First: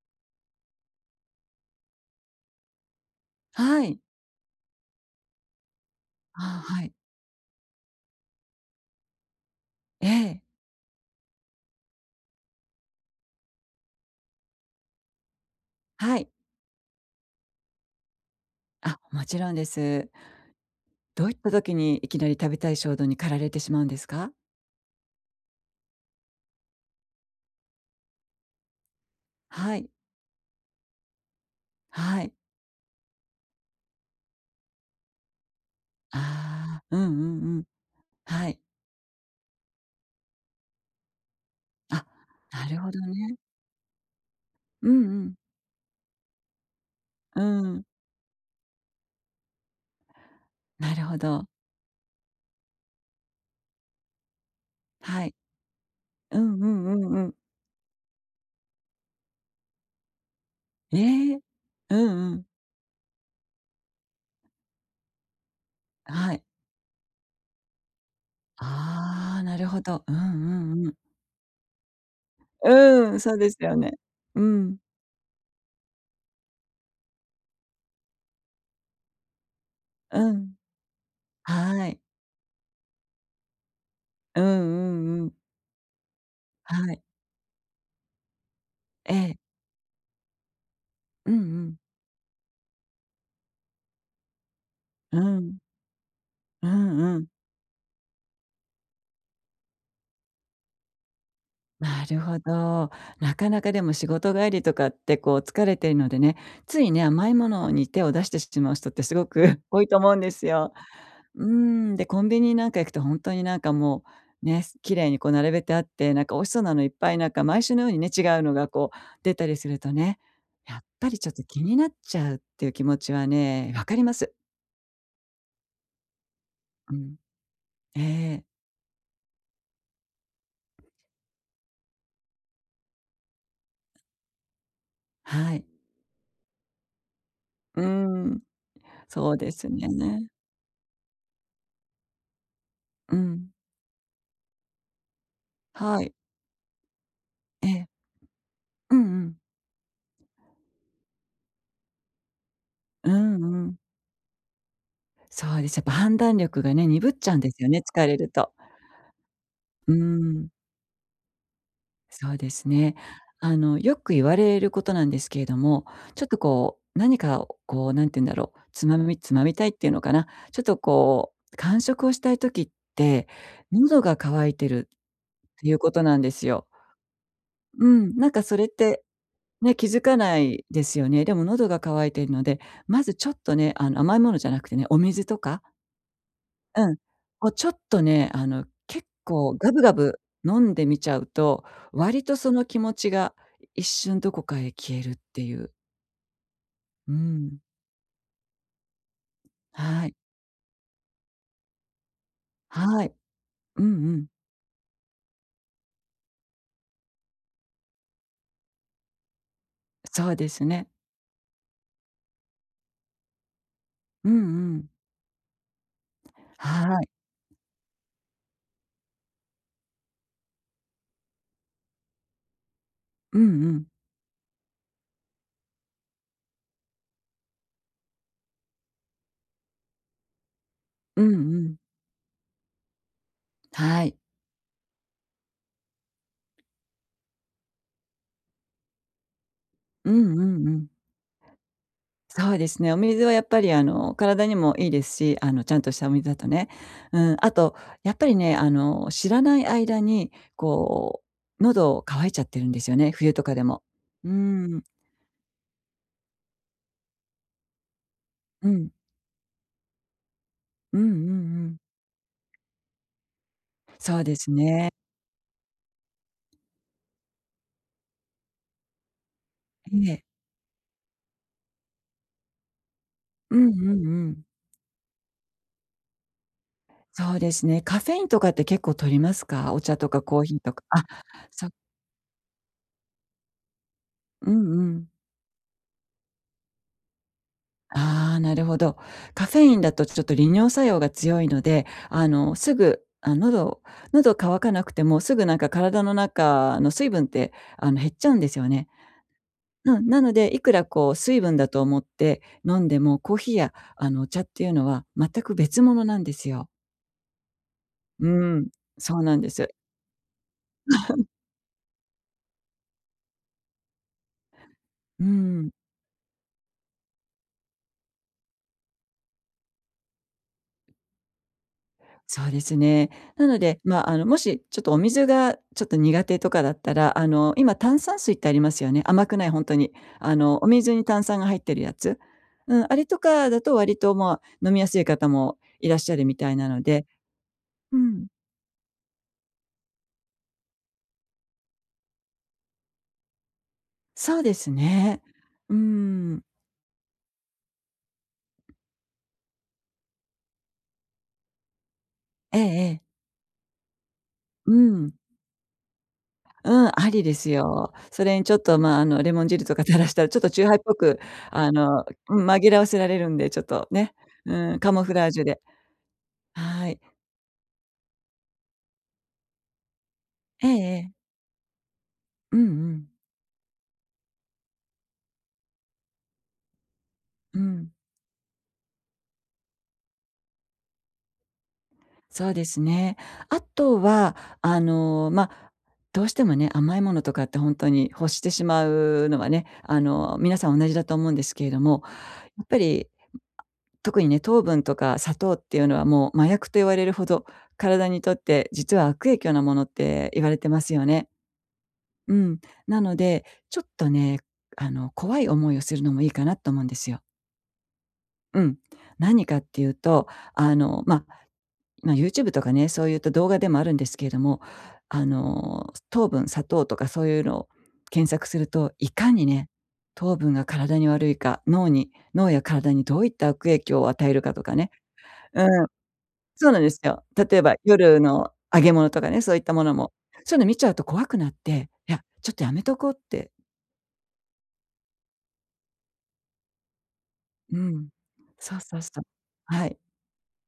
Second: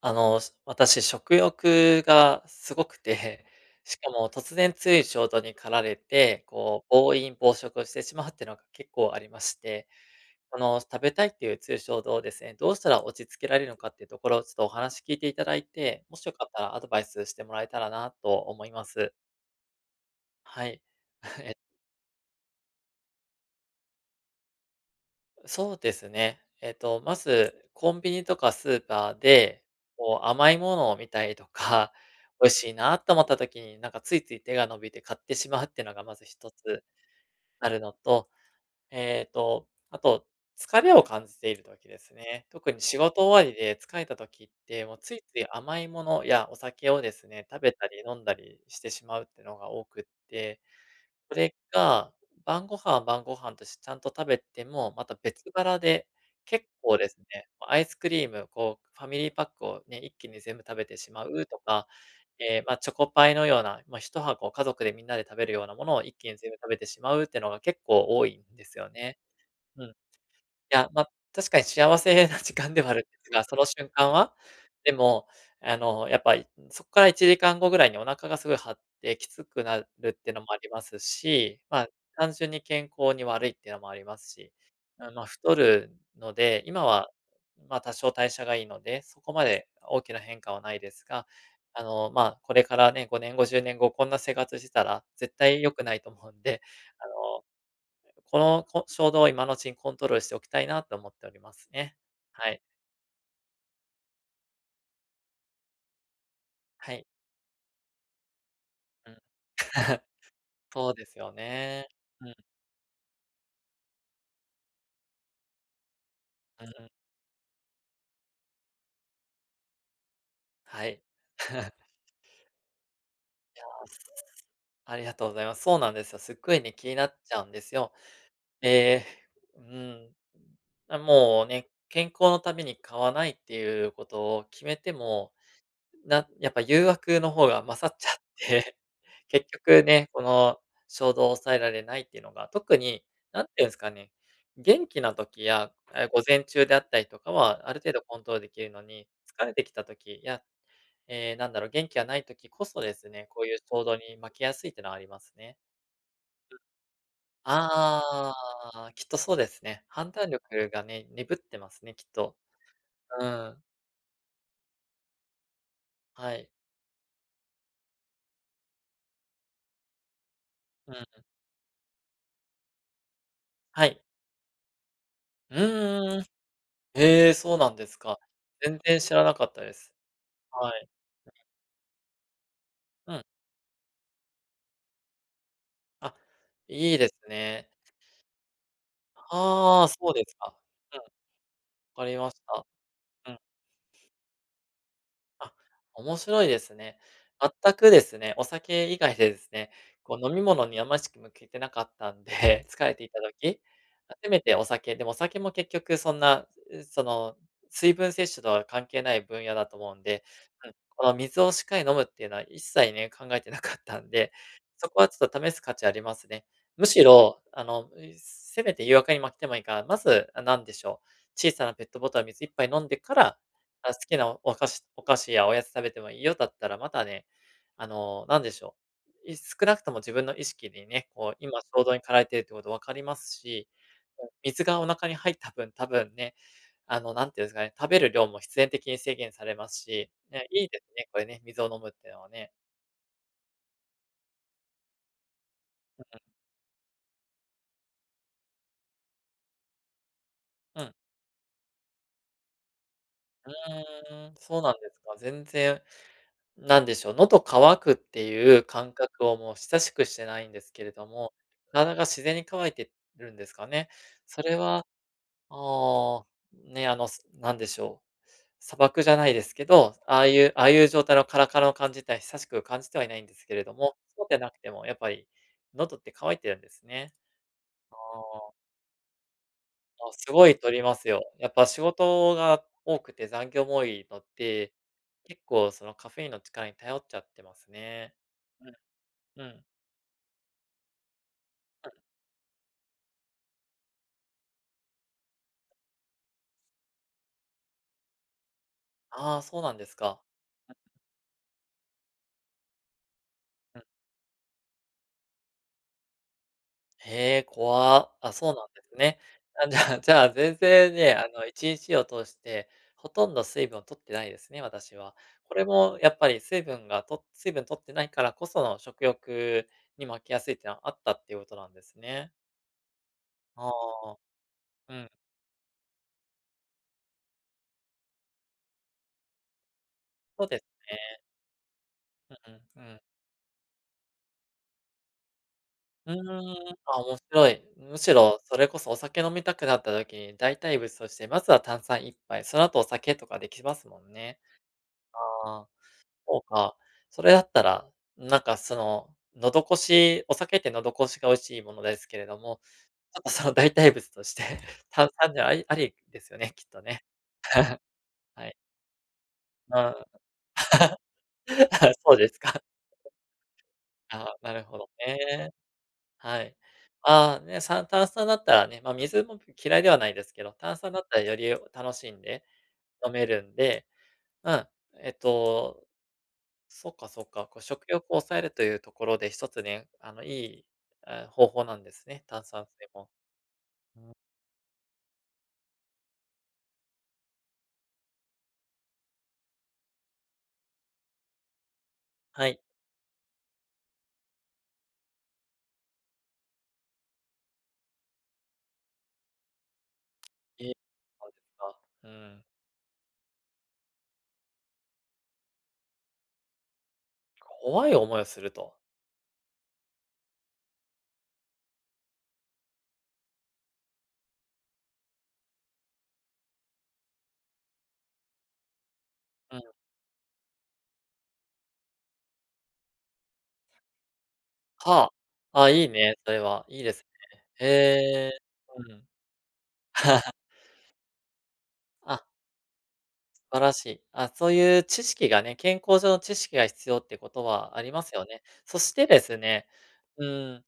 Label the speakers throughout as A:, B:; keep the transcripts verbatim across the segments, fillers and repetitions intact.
A: あの、私、食欲がすごくて、
B: は
A: し
B: い。
A: かも突然強い衝動に駆られ
B: あ
A: て、
B: は
A: こ
B: い。
A: う、暴飲暴食をしてしまうっていうのが結構ありまして、
B: ええ。
A: この食べたいっていう強い衝動をですね、どうしたら落ち着けられるのかっていうところをちょっとお話聞いていただいて、
B: は
A: もし
B: い。
A: よかったらアドバイスしてもらえたらなと思いま
B: あ、
A: す。
B: もちろんです。
A: はい。
B: どういった 時にいきなり食べたい衝動に駆られてしまうんですか？
A: そうですね。えっと、まず、コンビニとかスーパーで、
B: はい。
A: こう、甘いものを見たりとか、
B: はい。
A: 美味しいなと思った時に、なんかついつい手が伸びて買ってしまうっていうのがま
B: あ
A: ず一
B: あ、
A: つ
B: うんうんうん。
A: あるのと、
B: はい。
A: えっと、あと、疲れを感じている時
B: あ、
A: ですね。
B: な
A: 特
B: る
A: に
B: ほ
A: 仕
B: ど
A: 事
B: ね。
A: 終わりで疲れた時って、
B: う
A: もう
B: んう
A: つい
B: ん。
A: つい甘いものやお酒をです
B: う
A: ね、食べ
B: ん。
A: たり飲んだりしてしまうっていうのが多くって、
B: なるほ
A: そ
B: ど。
A: れが、晩ご飯は晩ご飯としてちゃんと食べても、また
B: はい。
A: 別腹で、
B: うんう
A: 結
B: ん
A: 構
B: う
A: で
B: ん
A: す
B: うん。
A: ね、アイスクリーム、こう、ファミリーパックをね、一気に全部食べて
B: え
A: しま
B: え。
A: うとか、
B: うんうん。
A: ええ、まあ、チョコパイのような、まあ、一箱家族でみんなで食べるようなものを一気
B: は
A: に
B: い。
A: 全部食べてしまうっていうのが結構多いんですよね。
B: ああ、なるほ
A: うん。
B: ど。うんう
A: い
B: んう
A: や、
B: ん。
A: ま、確かに幸せな時間ではあるんで
B: うん、
A: す
B: そう
A: が、
B: です
A: その
B: よ
A: 瞬
B: ね。
A: 間は、
B: うん。
A: でも、あの、やっぱ、いそっからいちじかんごぐらいにお腹がすごい張ってきつくなるっ
B: う
A: てのも
B: ん。
A: ありますし、ま
B: は
A: あ、
B: い。
A: 単純に健康に悪いっていうのもあります
B: うんう
A: し、あ、
B: んう
A: ま、
B: ん。
A: 太るので、今
B: はい。
A: は、ま、多少代謝がいいので、
B: え
A: そこ
B: え。
A: まで大きな変化はないですが、
B: うんうん。
A: あの、まあ、これからね、ごねんご、じゅうねんごこんな生活してたら
B: う
A: 絶
B: ん。
A: 対良くないと思うんで、
B: うん
A: あ
B: うん。
A: のこの、こ衝動を今のうちにコントロールしておきたいなと思っておりますね。
B: なるほ
A: はい。
B: ど。なかなかでも仕事帰りとかってこう疲れてるのでね、つい
A: は
B: ね、
A: い。
B: 甘いものに手を出してしまう人って
A: う
B: す
A: ん。
B: ごく 多いと 思うんですよ。
A: そうですよ
B: う
A: ね。
B: ん、で、コン
A: うん
B: ビニなんか行くと本当になんかもう、ね、綺麗にこう並べてあって、なんか美味しそう
A: う
B: なのいっ
A: ん
B: ぱいなんか毎週のようにね、違うのがこう出たりするとね、やっ
A: はい。
B: ぱりちょっと気にな っちゃうっていう気持ちはね、わ
A: あ、
B: か
A: す
B: ります。
A: ありがとうございます。そうなんですよ。すっごいね、気
B: う
A: にな
B: ん。
A: っちゃうんですよ。
B: ええ、
A: えーうん。あ、もうね、健康のために買わないっていうことを決めても
B: はい。
A: なやっぱ誘惑の方が
B: う
A: 勝っちゃっ
B: ん、
A: て、
B: そう
A: 結
B: です
A: 局ね、こ
B: ね。
A: の衝動を抑えられないっていうのが、特に
B: う
A: なん
B: ん。
A: ていうんですかね、元気な時や、
B: は
A: え、
B: い。
A: 午前中であったりとかは、
B: え
A: ある
B: え。
A: 程度コントロールできるの
B: うんう
A: に、
B: ん。
A: 疲れてきた時や、えーなんだろう、元気がない時こそです
B: う
A: ね、
B: ん
A: こういう
B: うん。
A: 衝動に負けやすいっていうのはあります
B: そ
A: ね。
B: うです。やっぱ判断力がね、鈍っちゃうんですよね、疲れる
A: あ
B: と。
A: あ、きっとそうですね。
B: うー
A: 判断
B: ん、
A: 力がね、鈍ってますね、きっ
B: そ
A: と。
B: うですね。
A: う
B: あ
A: ん。
B: の、よく言われることなんですけれども、ちょっ
A: は
B: と
A: い。
B: こう、何かをこう、なんて言うんだろう、つまみつまみたいっていうのかな、ちょっと
A: うん。
B: こう、間食をしたい時って、
A: は
B: 喉
A: い。
B: が渇いてるっ
A: う
B: ていうことな
A: ー
B: ん
A: うん
B: ですよ。
A: ええ、そうなん
B: う
A: です
B: ん、
A: か。
B: なんかそれっ
A: 全然
B: て、
A: 知らなかったで
B: ね、気
A: す。
B: づかない
A: は
B: で
A: い。
B: すよね。でも喉が渇いているので、ま
A: う
B: ず
A: ん。
B: ちょっとね、あの、甘いものじゃなくてね、お水とか
A: あ、
B: う
A: い
B: ん。
A: いです
B: こうちょ
A: ね。
B: っとね、あの、結構ガブ
A: ああ、
B: ガ
A: そう
B: ブ
A: ですか。
B: 飲んで
A: う
B: み
A: ん、わ
B: ちゃうと、
A: かり
B: 割
A: ま
B: と
A: し
B: その
A: た。
B: 気持ち
A: う
B: が
A: ん。
B: 一瞬どこかへ消えるって
A: あ、
B: いう。
A: 面白いですね。
B: うん。
A: 全くですね、お酒以外でですね、
B: はい。
A: こう飲み物にあましく向けてなかったんで、疲れ
B: は
A: てい
B: い。
A: た時、
B: うんうん。
A: 初めてお酒、でもお酒も結局そんな、うその、水分摂取とは関係ない分野だと思うんで、
B: そうです
A: うん、
B: ね。
A: この水をしっかり飲むっていうのは一切ね、考えてなかったん
B: うん
A: で、
B: う
A: そ
B: ん。
A: こはちょっと試す価値ありますね。む
B: は
A: し
B: い。
A: ろ、あの、せめて誘惑に負けてもいいから、まず、あ、なんでしょう、小さなペットボトル水一杯飲んでか
B: う
A: ら、
B: んうん。
A: あ、好きなおお菓子お菓子やおやつ食べてもいいよだったら、またね、あの、なんでしょう、い少なくとも自分の意識にね、
B: う
A: こ
B: ん
A: う、
B: う
A: 今
B: ん。
A: 衝動に駆られているってこと分かりますし、
B: はい。
A: うん、水がお腹に入った分、多分ね、あの、なんていうんですかね、食べる量も必然的に制限されます
B: う
A: し、
B: んう
A: ね、い
B: ん
A: い
B: う
A: です
B: ん。
A: ね、これね、水を飲むっていうのは
B: そ
A: ね。
B: うですね。お水はやっぱりあの、体にもいいですし、あの、ちゃんとし
A: うん
B: たお
A: う
B: 水だ
A: ん。
B: とね。うん、あと、やっぱりね、あの、知らない間に、
A: うん。
B: こう、喉渇いちゃってるんですよね、冬と
A: う
B: かでも。
A: ー
B: う
A: ん、そうなん
B: ん、
A: ですか。全然なんでしょう、喉乾くっていう
B: うん、
A: 感覚をもう久しくしてないんですけれ
B: うんう
A: ど
B: んう
A: も、
B: ん。
A: 体が自然に乾いてるんですかね。
B: そうで
A: そ
B: す
A: れは、
B: ね。
A: あーね、あの、すなんでしょう、砂漠じゃないですけど、
B: え
A: あ
B: え。
A: あいうああいう状態のカラカラの感じって久しく感じてはいないんですけ
B: う
A: れ
B: ん
A: ど
B: う
A: も、
B: んう
A: そうで
B: ん。
A: なくてもやっぱり喉って乾いてるんですね。
B: そうですね。
A: あ
B: カフェインとかって結構取りますか？お茶と
A: ーあ、
B: か
A: す
B: コー
A: ご
B: ヒ
A: い
B: ーと
A: 取り
B: か。
A: ま
B: あ、
A: すよ。やっぱ
B: そ
A: 仕事が多くて残業も多いの
B: うん
A: で、
B: うん。
A: 結構そのカフェインの力に頼っちゃってますね。
B: ああ、なるほど。
A: う
B: カフェ
A: ん。
B: インだとちょっと利尿作用が強いので、
A: うん。
B: あの、すぐ、あ、喉喉乾かなくても、すぐなんか体の中の水分って、あの、減っちゃうんですよね。
A: ああ、そうなんです
B: うん、な
A: か。
B: ので、いくらこう水分だと思って飲んでも、コーヒーや、
A: うん。
B: あの、お茶っていうのは全く別物なんですよ。
A: へえ、怖。
B: う
A: あ、そうな
B: ん、
A: んです
B: そ
A: ね。
B: うなんです。
A: あ、じゃあじゃあ、全然ね、あの、いちにちを通して、ほとんど水分を摂ってないですね、私は。
B: う
A: これ
B: ん。
A: もやっぱり水分がと水分摂ってないからこその食欲に負けやすいってのはあったっていうことなんですね。
B: そうですね。なの
A: あ
B: で、まあ、
A: あ、
B: あの、もしちょっと
A: う
B: お
A: ん、
B: 水がちょっと苦手とかだったら、あの、今炭酸水ってありますよね。甘くない本当に。あ
A: そうで
B: の、
A: す
B: お水に炭
A: ね。
B: 酸が入ってるやつ。う
A: うん、う
B: ん、あ
A: ん。
B: れとかだと割と、まあ、飲みやすい方もいらっし
A: うー
B: ゃるみたいな
A: ん、
B: の
A: あ、
B: で。
A: 面白い。
B: う
A: むし
B: ん。
A: ろそれこそお酒飲みたくなった時に、代替物としてまずは炭酸一杯、その後お酒とかできますもん
B: そ
A: ね。
B: うですね。
A: ああ、
B: う
A: そう
B: ん。
A: か。それだったら、なんかその、喉越し、お酒って喉越しが美味しいものですけれど
B: え
A: も、
B: えええ。
A: ちょっとその代替物として
B: う
A: 炭
B: ん。
A: 酸でゃありありですよね、きっ
B: う
A: と
B: ん、
A: ね。
B: ありですよ。それに
A: は
B: ちょ
A: い。
B: っと、まあ、あの、レモン汁と
A: う
B: か
A: ん。
B: 垂らしたらちょっとチューハイっぽく、あ の、
A: そうです
B: うん、
A: か。
B: 紛らわせられるんで、ちょっとね。
A: ああ、なる
B: うん、
A: ほど
B: カモフラージュ
A: ね。
B: で。
A: はい。
B: はい。
A: ああ、ね、さ炭酸だったらね、ま、水も嫌いではないですけど、
B: ええ
A: 炭酸
B: え
A: だったら
B: え。
A: より楽しんで
B: うんうん。
A: 飲めるんで、うん、えっとそっかそっか。
B: う
A: こう食
B: ん。
A: 欲を抑えるというところで、一つね、あの、いい、えー方法なんですね、炭
B: そうで
A: 酸
B: す
A: 水も。
B: ね。あと
A: うん、
B: は、あの、まあ、どうしてもね、甘いものとかって本当に欲してしまうのはね、あの、皆さん同じだと思うんですけれども、
A: はい。
B: やっぱり特にね、糖分とか砂糖っていうのはもう麻薬と言われるほど、体にとって実は悪影響なものって言われて
A: いい
B: ますよ
A: そ
B: ね。
A: うですか。う
B: う
A: ん。
B: ん。なので、ちょっとね、あの、怖い思いをするのもいいかなと思うんですよ。
A: 怖い思いをする
B: うん。
A: と。
B: 何かっていうと、あの、ま、あまあ、YouTube とかね、そういった動画でもあるんですけれども、あの、糖分、砂糖とかそういうのを検索すると、いかに
A: うん。
B: ね、糖分が体に悪いか、脳に脳や体にどういった悪影響を与えるかとかね。
A: はあ。
B: う
A: あ、い
B: ん、
A: いね、それは。
B: そうな
A: い
B: ん
A: い
B: で
A: で
B: す
A: す
B: よ。例え
A: ね。
B: ば夜
A: へえ。
B: の揚げ
A: うん。
B: 物とかね、そういったものも、そういうの見ちゃうと怖くなって、い
A: あ、
B: や、ちょっとやめとこうっ
A: 素
B: て、
A: 晴らしい。あ、そういう知識がね、健康上の知識が必要ってことは
B: う
A: ありま
B: ん。
A: すよね。
B: そ
A: そ
B: う
A: し
B: そう
A: て
B: そ
A: で
B: う。
A: すね、
B: はい。
A: うん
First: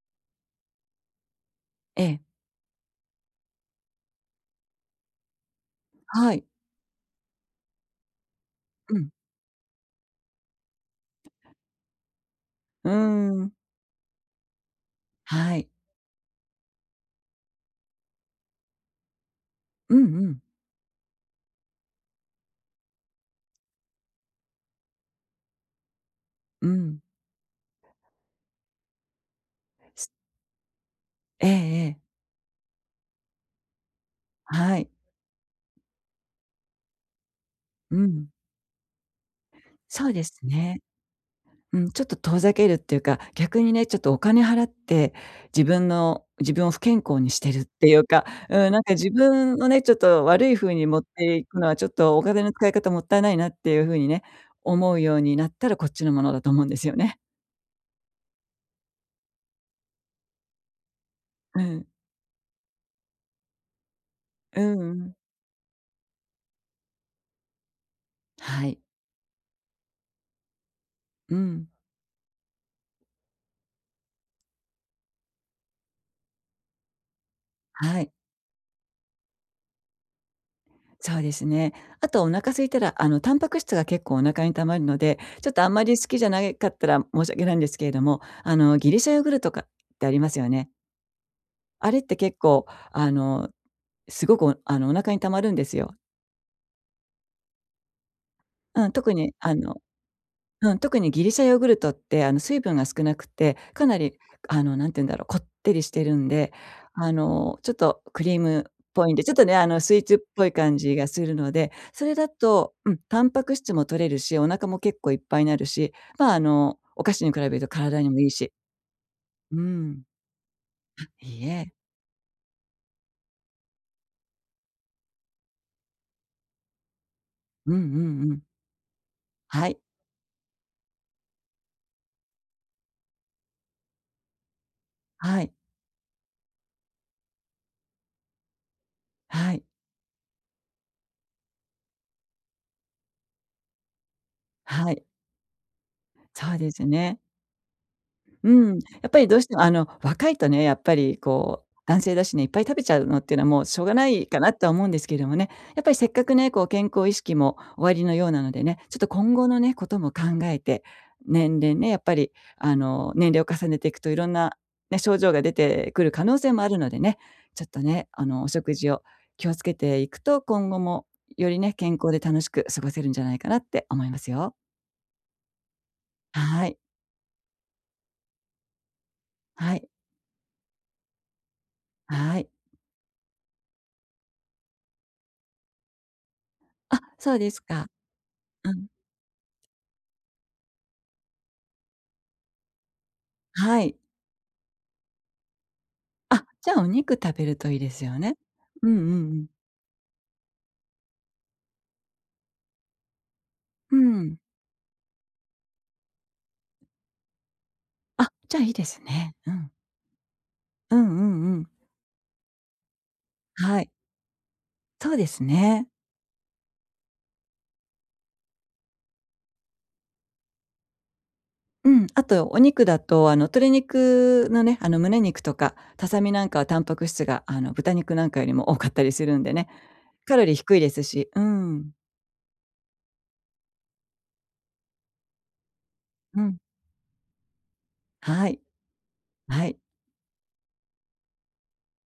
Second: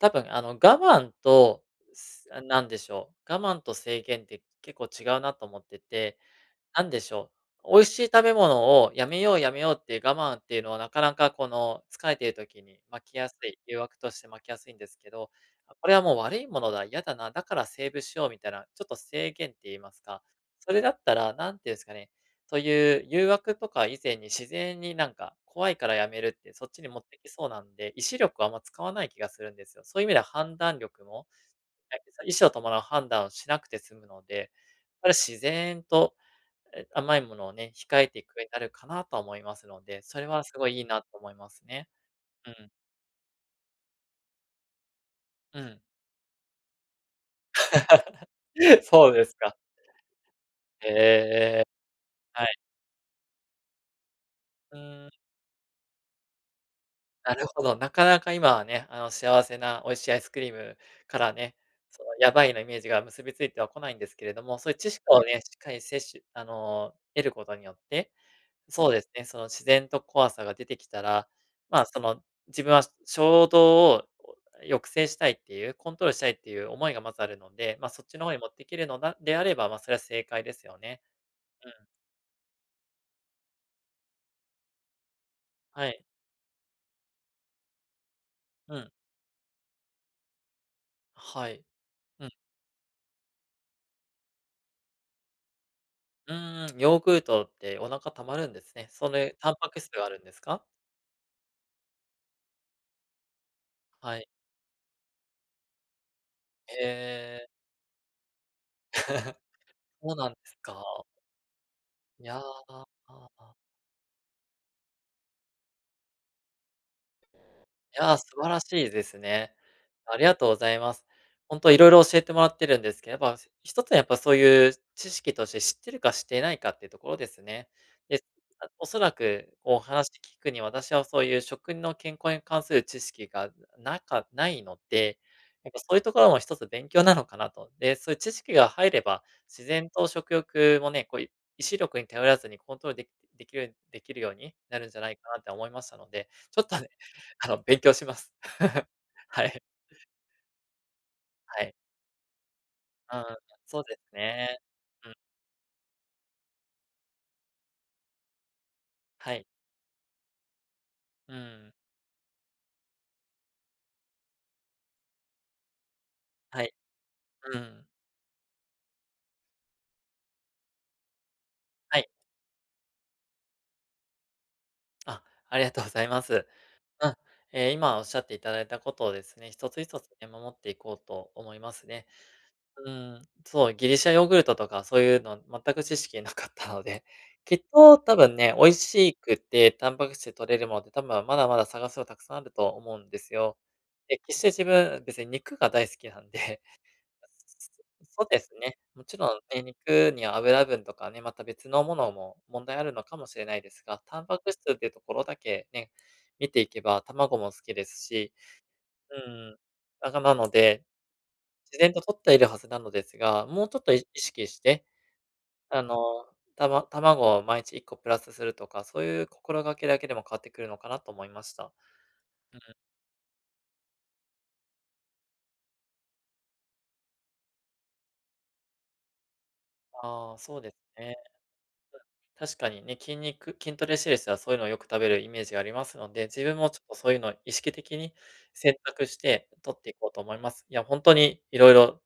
A: 多分、あの、我慢と、
B: ええ、
A: すあ、なんでしょう、我慢と制限って結構違うなと思ってて、
B: はい。
A: なんでしょう、美味しい食べ物を
B: う
A: や
B: ん。
A: めようやめようっていう我慢っていうのはなかなかこの疲れている時に
B: うー
A: 巻きやす
B: ん。
A: い、誘惑として巻きやすいんですけど、
B: はい。
A: あ、これはもう悪いものだ、嫌だな、だからセーブしようみたいな、ちょっと制限って言いま
B: うん
A: すか、
B: うん。
A: それだったら、なんていうんですかね、そういう誘惑とか以前に自然になんか、怖いからやめるって
B: う
A: そっちに持
B: ん。
A: ってきそうなんで、意志力はあんま使わない気がするんですよ。そういう意
B: す
A: 味では判断力も、
B: ええええ。
A: 意思を伴う判断をしなくて済むので、
B: はい。
A: これ自然とえ、甘いものをね、
B: う
A: 控えてい
B: ん、
A: くようになるかなとは思いますので、
B: そう
A: そ
B: で
A: れ
B: す
A: はすごい
B: ね。
A: いいなと思います
B: う
A: ね。
B: ん、ちょっと遠
A: う
B: ざけ
A: ん。
B: るっていうか、逆にね、ちょっとお金払って、
A: う
B: 自
A: ん。
B: 分の自分を不健康にしてるっていうか、うん、なん か自
A: そうです
B: 分
A: か。
B: をね、ちょっと悪い風に持っていく
A: ええ
B: のは、ちょっとお金
A: は
B: の
A: い。
B: 使い方もったいないなっていう風にね、
A: う
B: 思う
A: ーん、
B: ようになったらこっちのものだと思うんですよね。
A: なるほど。なかなか今はね、あの、幸せな美味しいアイスクリームからね、
B: うん、
A: そのやばいなイメージが結びついてはこないんですけれども、
B: う
A: そういう
B: ん
A: 知
B: う
A: 識
B: ん。
A: をね、しっかり摂取あの、得ることによって
B: はい。
A: そうですね、その自然と怖さが出てきたら、
B: うん、
A: まあ、その、自分は衝動を抑制したいっていう、コントロールしたいっていう思いがまずあるので、ま、
B: は
A: そっ
B: い。
A: ちの方に持っていけるのだであれば、ま、あそれは正解ですよね。
B: そうです
A: うん。
B: ね。あとお腹空いたら、あの、タンパク質が結構お腹に溜まるので、ちょっとあんま
A: は
B: り
A: い。
B: 好きじゃなかったら申し訳ないんですけれども、あの、
A: う
B: ギ
A: ん。
B: リシャヨーグルトとかってありますよね。
A: はい。
B: あれって
A: うん。
B: 結構、あの、すごくおあの、お腹に溜まるんですよ。
A: うーん、ヨーグルトってお腹溜まるんです
B: う
A: ね。
B: ん、
A: そ
B: 特に
A: れ、タ
B: あ
A: ンパ
B: の
A: ク質があるんですか？
B: うん、特にギリシャヨーグルトって、あの、水分が少なくて、かなり、
A: はい。
B: あの、んて言うんだろう、こってりしてるんで、
A: へ
B: あ
A: え。
B: の、ちょっとクリームっぽいんで、ちょっ とね、あの、スイー
A: そう
B: ツっ
A: なんで
B: ぽい
A: すか。
B: 感じがするので、それ
A: い
B: だ
A: や
B: と、うん、タンパク
A: ー。
B: 質も取れるし、お腹も結構いっぱいになるし、まあ、あの、お菓子に比べると体
A: い
B: にも
A: や、素
B: いい
A: 晴
B: し。
A: らしいですね。
B: うん。
A: ありがとうございます。
B: いい
A: ほん
B: え。
A: といろいろ教えてもらってるんですけど、やっぱ一つはやっぱそういう知識として知ってるか知っていないかっていうところですね。
B: うんうん
A: で、
B: うん。
A: あ、おそらく
B: はい。
A: お話聞くに、私はそういう食の健康に関する知識がなかないので、
B: はい。
A: やっぱそういうところも一つ勉強なのかなと。で、そういう知識が入れば、
B: はい。
A: 自然と食欲もね、こうい意志力に頼らずにコントロールできできるできるようになる
B: は
A: んじゃ
B: い。
A: ないかなって思いましたので、
B: そう
A: ちょっ
B: で
A: と
B: す
A: ね
B: ね。
A: あの、勉強します。
B: うん、や っぱりどう
A: は
B: しても
A: い。
B: あの、若いとね、やっぱり
A: は
B: こう、
A: い。
B: 男性だしね、いっぱい食べちゃう
A: う
B: のってい
A: ん、
B: うのはもうし
A: そ
B: ょ
A: う
B: うが
A: で
B: な
A: す
B: いかな
A: ね。
B: とは思うんです
A: うん。
B: けれどもね、やっぱりせっかくね、こう健康意識もおありのようなのでね、ちょっと今
A: はい。
B: 後のね、ことも考えて、
A: う
B: 年
A: ん。
B: 齢ね、やっぱりあの、年齢を重ねていくといろんなね、症状が出てくる可能性も
A: は
B: あ
A: い。
B: るのでね、
A: う
B: ちょっと
A: ん。
B: ね、あの、お食事を気をつけていくと、今後もよりね、健
A: はい。
B: 康で楽しく過ごせるんじゃないかなって思いますよ。
A: あ、ありがとうございます。
B: はい。
A: うん。えー今おっしゃっていただいたことをですね、一
B: は
A: つ
B: い。
A: 一つね、守っていこうと思いますね。
B: はい。
A: うん、そう、ギリシャヨーグルトとかそういうの全く知識なかったの
B: あ、
A: で、
B: そうで
A: き
B: す
A: っ
B: か。
A: と多分ね、美
B: う
A: 味
B: ん。
A: しくてタンパク質取れるものって多分まだまだ探すのたくさんあると思うんですよ。
B: はい。
A: で、決して自分、別に肉が大好きなん
B: あ、
A: で
B: じゃあお肉食べるといいですよ
A: そう
B: ね。
A: ですね。
B: うんうん
A: もちろ
B: う
A: ん
B: ん。
A: ね、肉には油分とかね、また別のものも問題あるのかもしれないです
B: う
A: が、タン
B: ん。
A: パク質っていうところだけね、見ていけば、卵も好きです
B: あ、
A: し、
B: じゃあいいです
A: う
B: ね。
A: ー
B: う
A: ん、
B: ん。
A: あなので、
B: うんうんうん。
A: 自然と摂っているはずなのですが、もうちょ
B: は
A: っ
B: い。
A: とい意識して、
B: そうです
A: あ
B: ね。
A: の、たま卵を毎日いっこプラスするとか、そういう心がけだけでも変わってくるのかなと思いました。
B: うん。あと
A: う
B: お
A: ん、
B: 肉だと、あの、鶏肉のね、あの、胸肉とか、ささみなんかはタンパク質が、あの、豚肉なんかよりも多かったりするんでね、
A: あ
B: カ
A: あ、
B: ロリー
A: そうで
B: 低
A: す
B: いです
A: ね。
B: し。うん。
A: 確かにね、筋肉筋トレしてる人はそういうのをよく食べるイメージがありますので、
B: う
A: 自
B: ん。
A: 分もちょっとそういうのを意識的に
B: はい。
A: 選択して
B: は
A: 取
B: い。
A: っていこうと思います。いや、本当にいにいろ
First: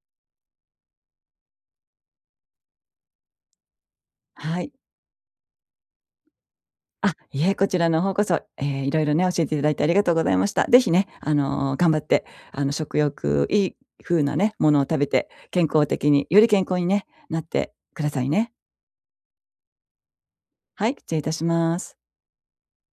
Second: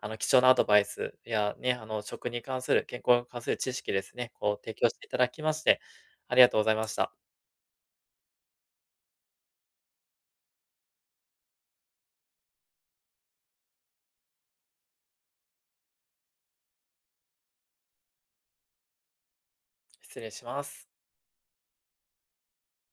A: あの、貴重なアドバイスやね、あの、食に関する、健康に関する知識ですね、こう
B: はい。
A: 提供していただきまして、ありがとうございまし
B: あ、
A: た。
B: いえ、こちらの方こそ、えーいろいろね、教えていただいてありがとうございました。ぜひね、あの、頑張って、あの、食欲いい風なね、ものを食べて、健康的により健康にね、なってくださいね。
A: 失礼しま
B: は
A: す。
B: い、失礼いたします。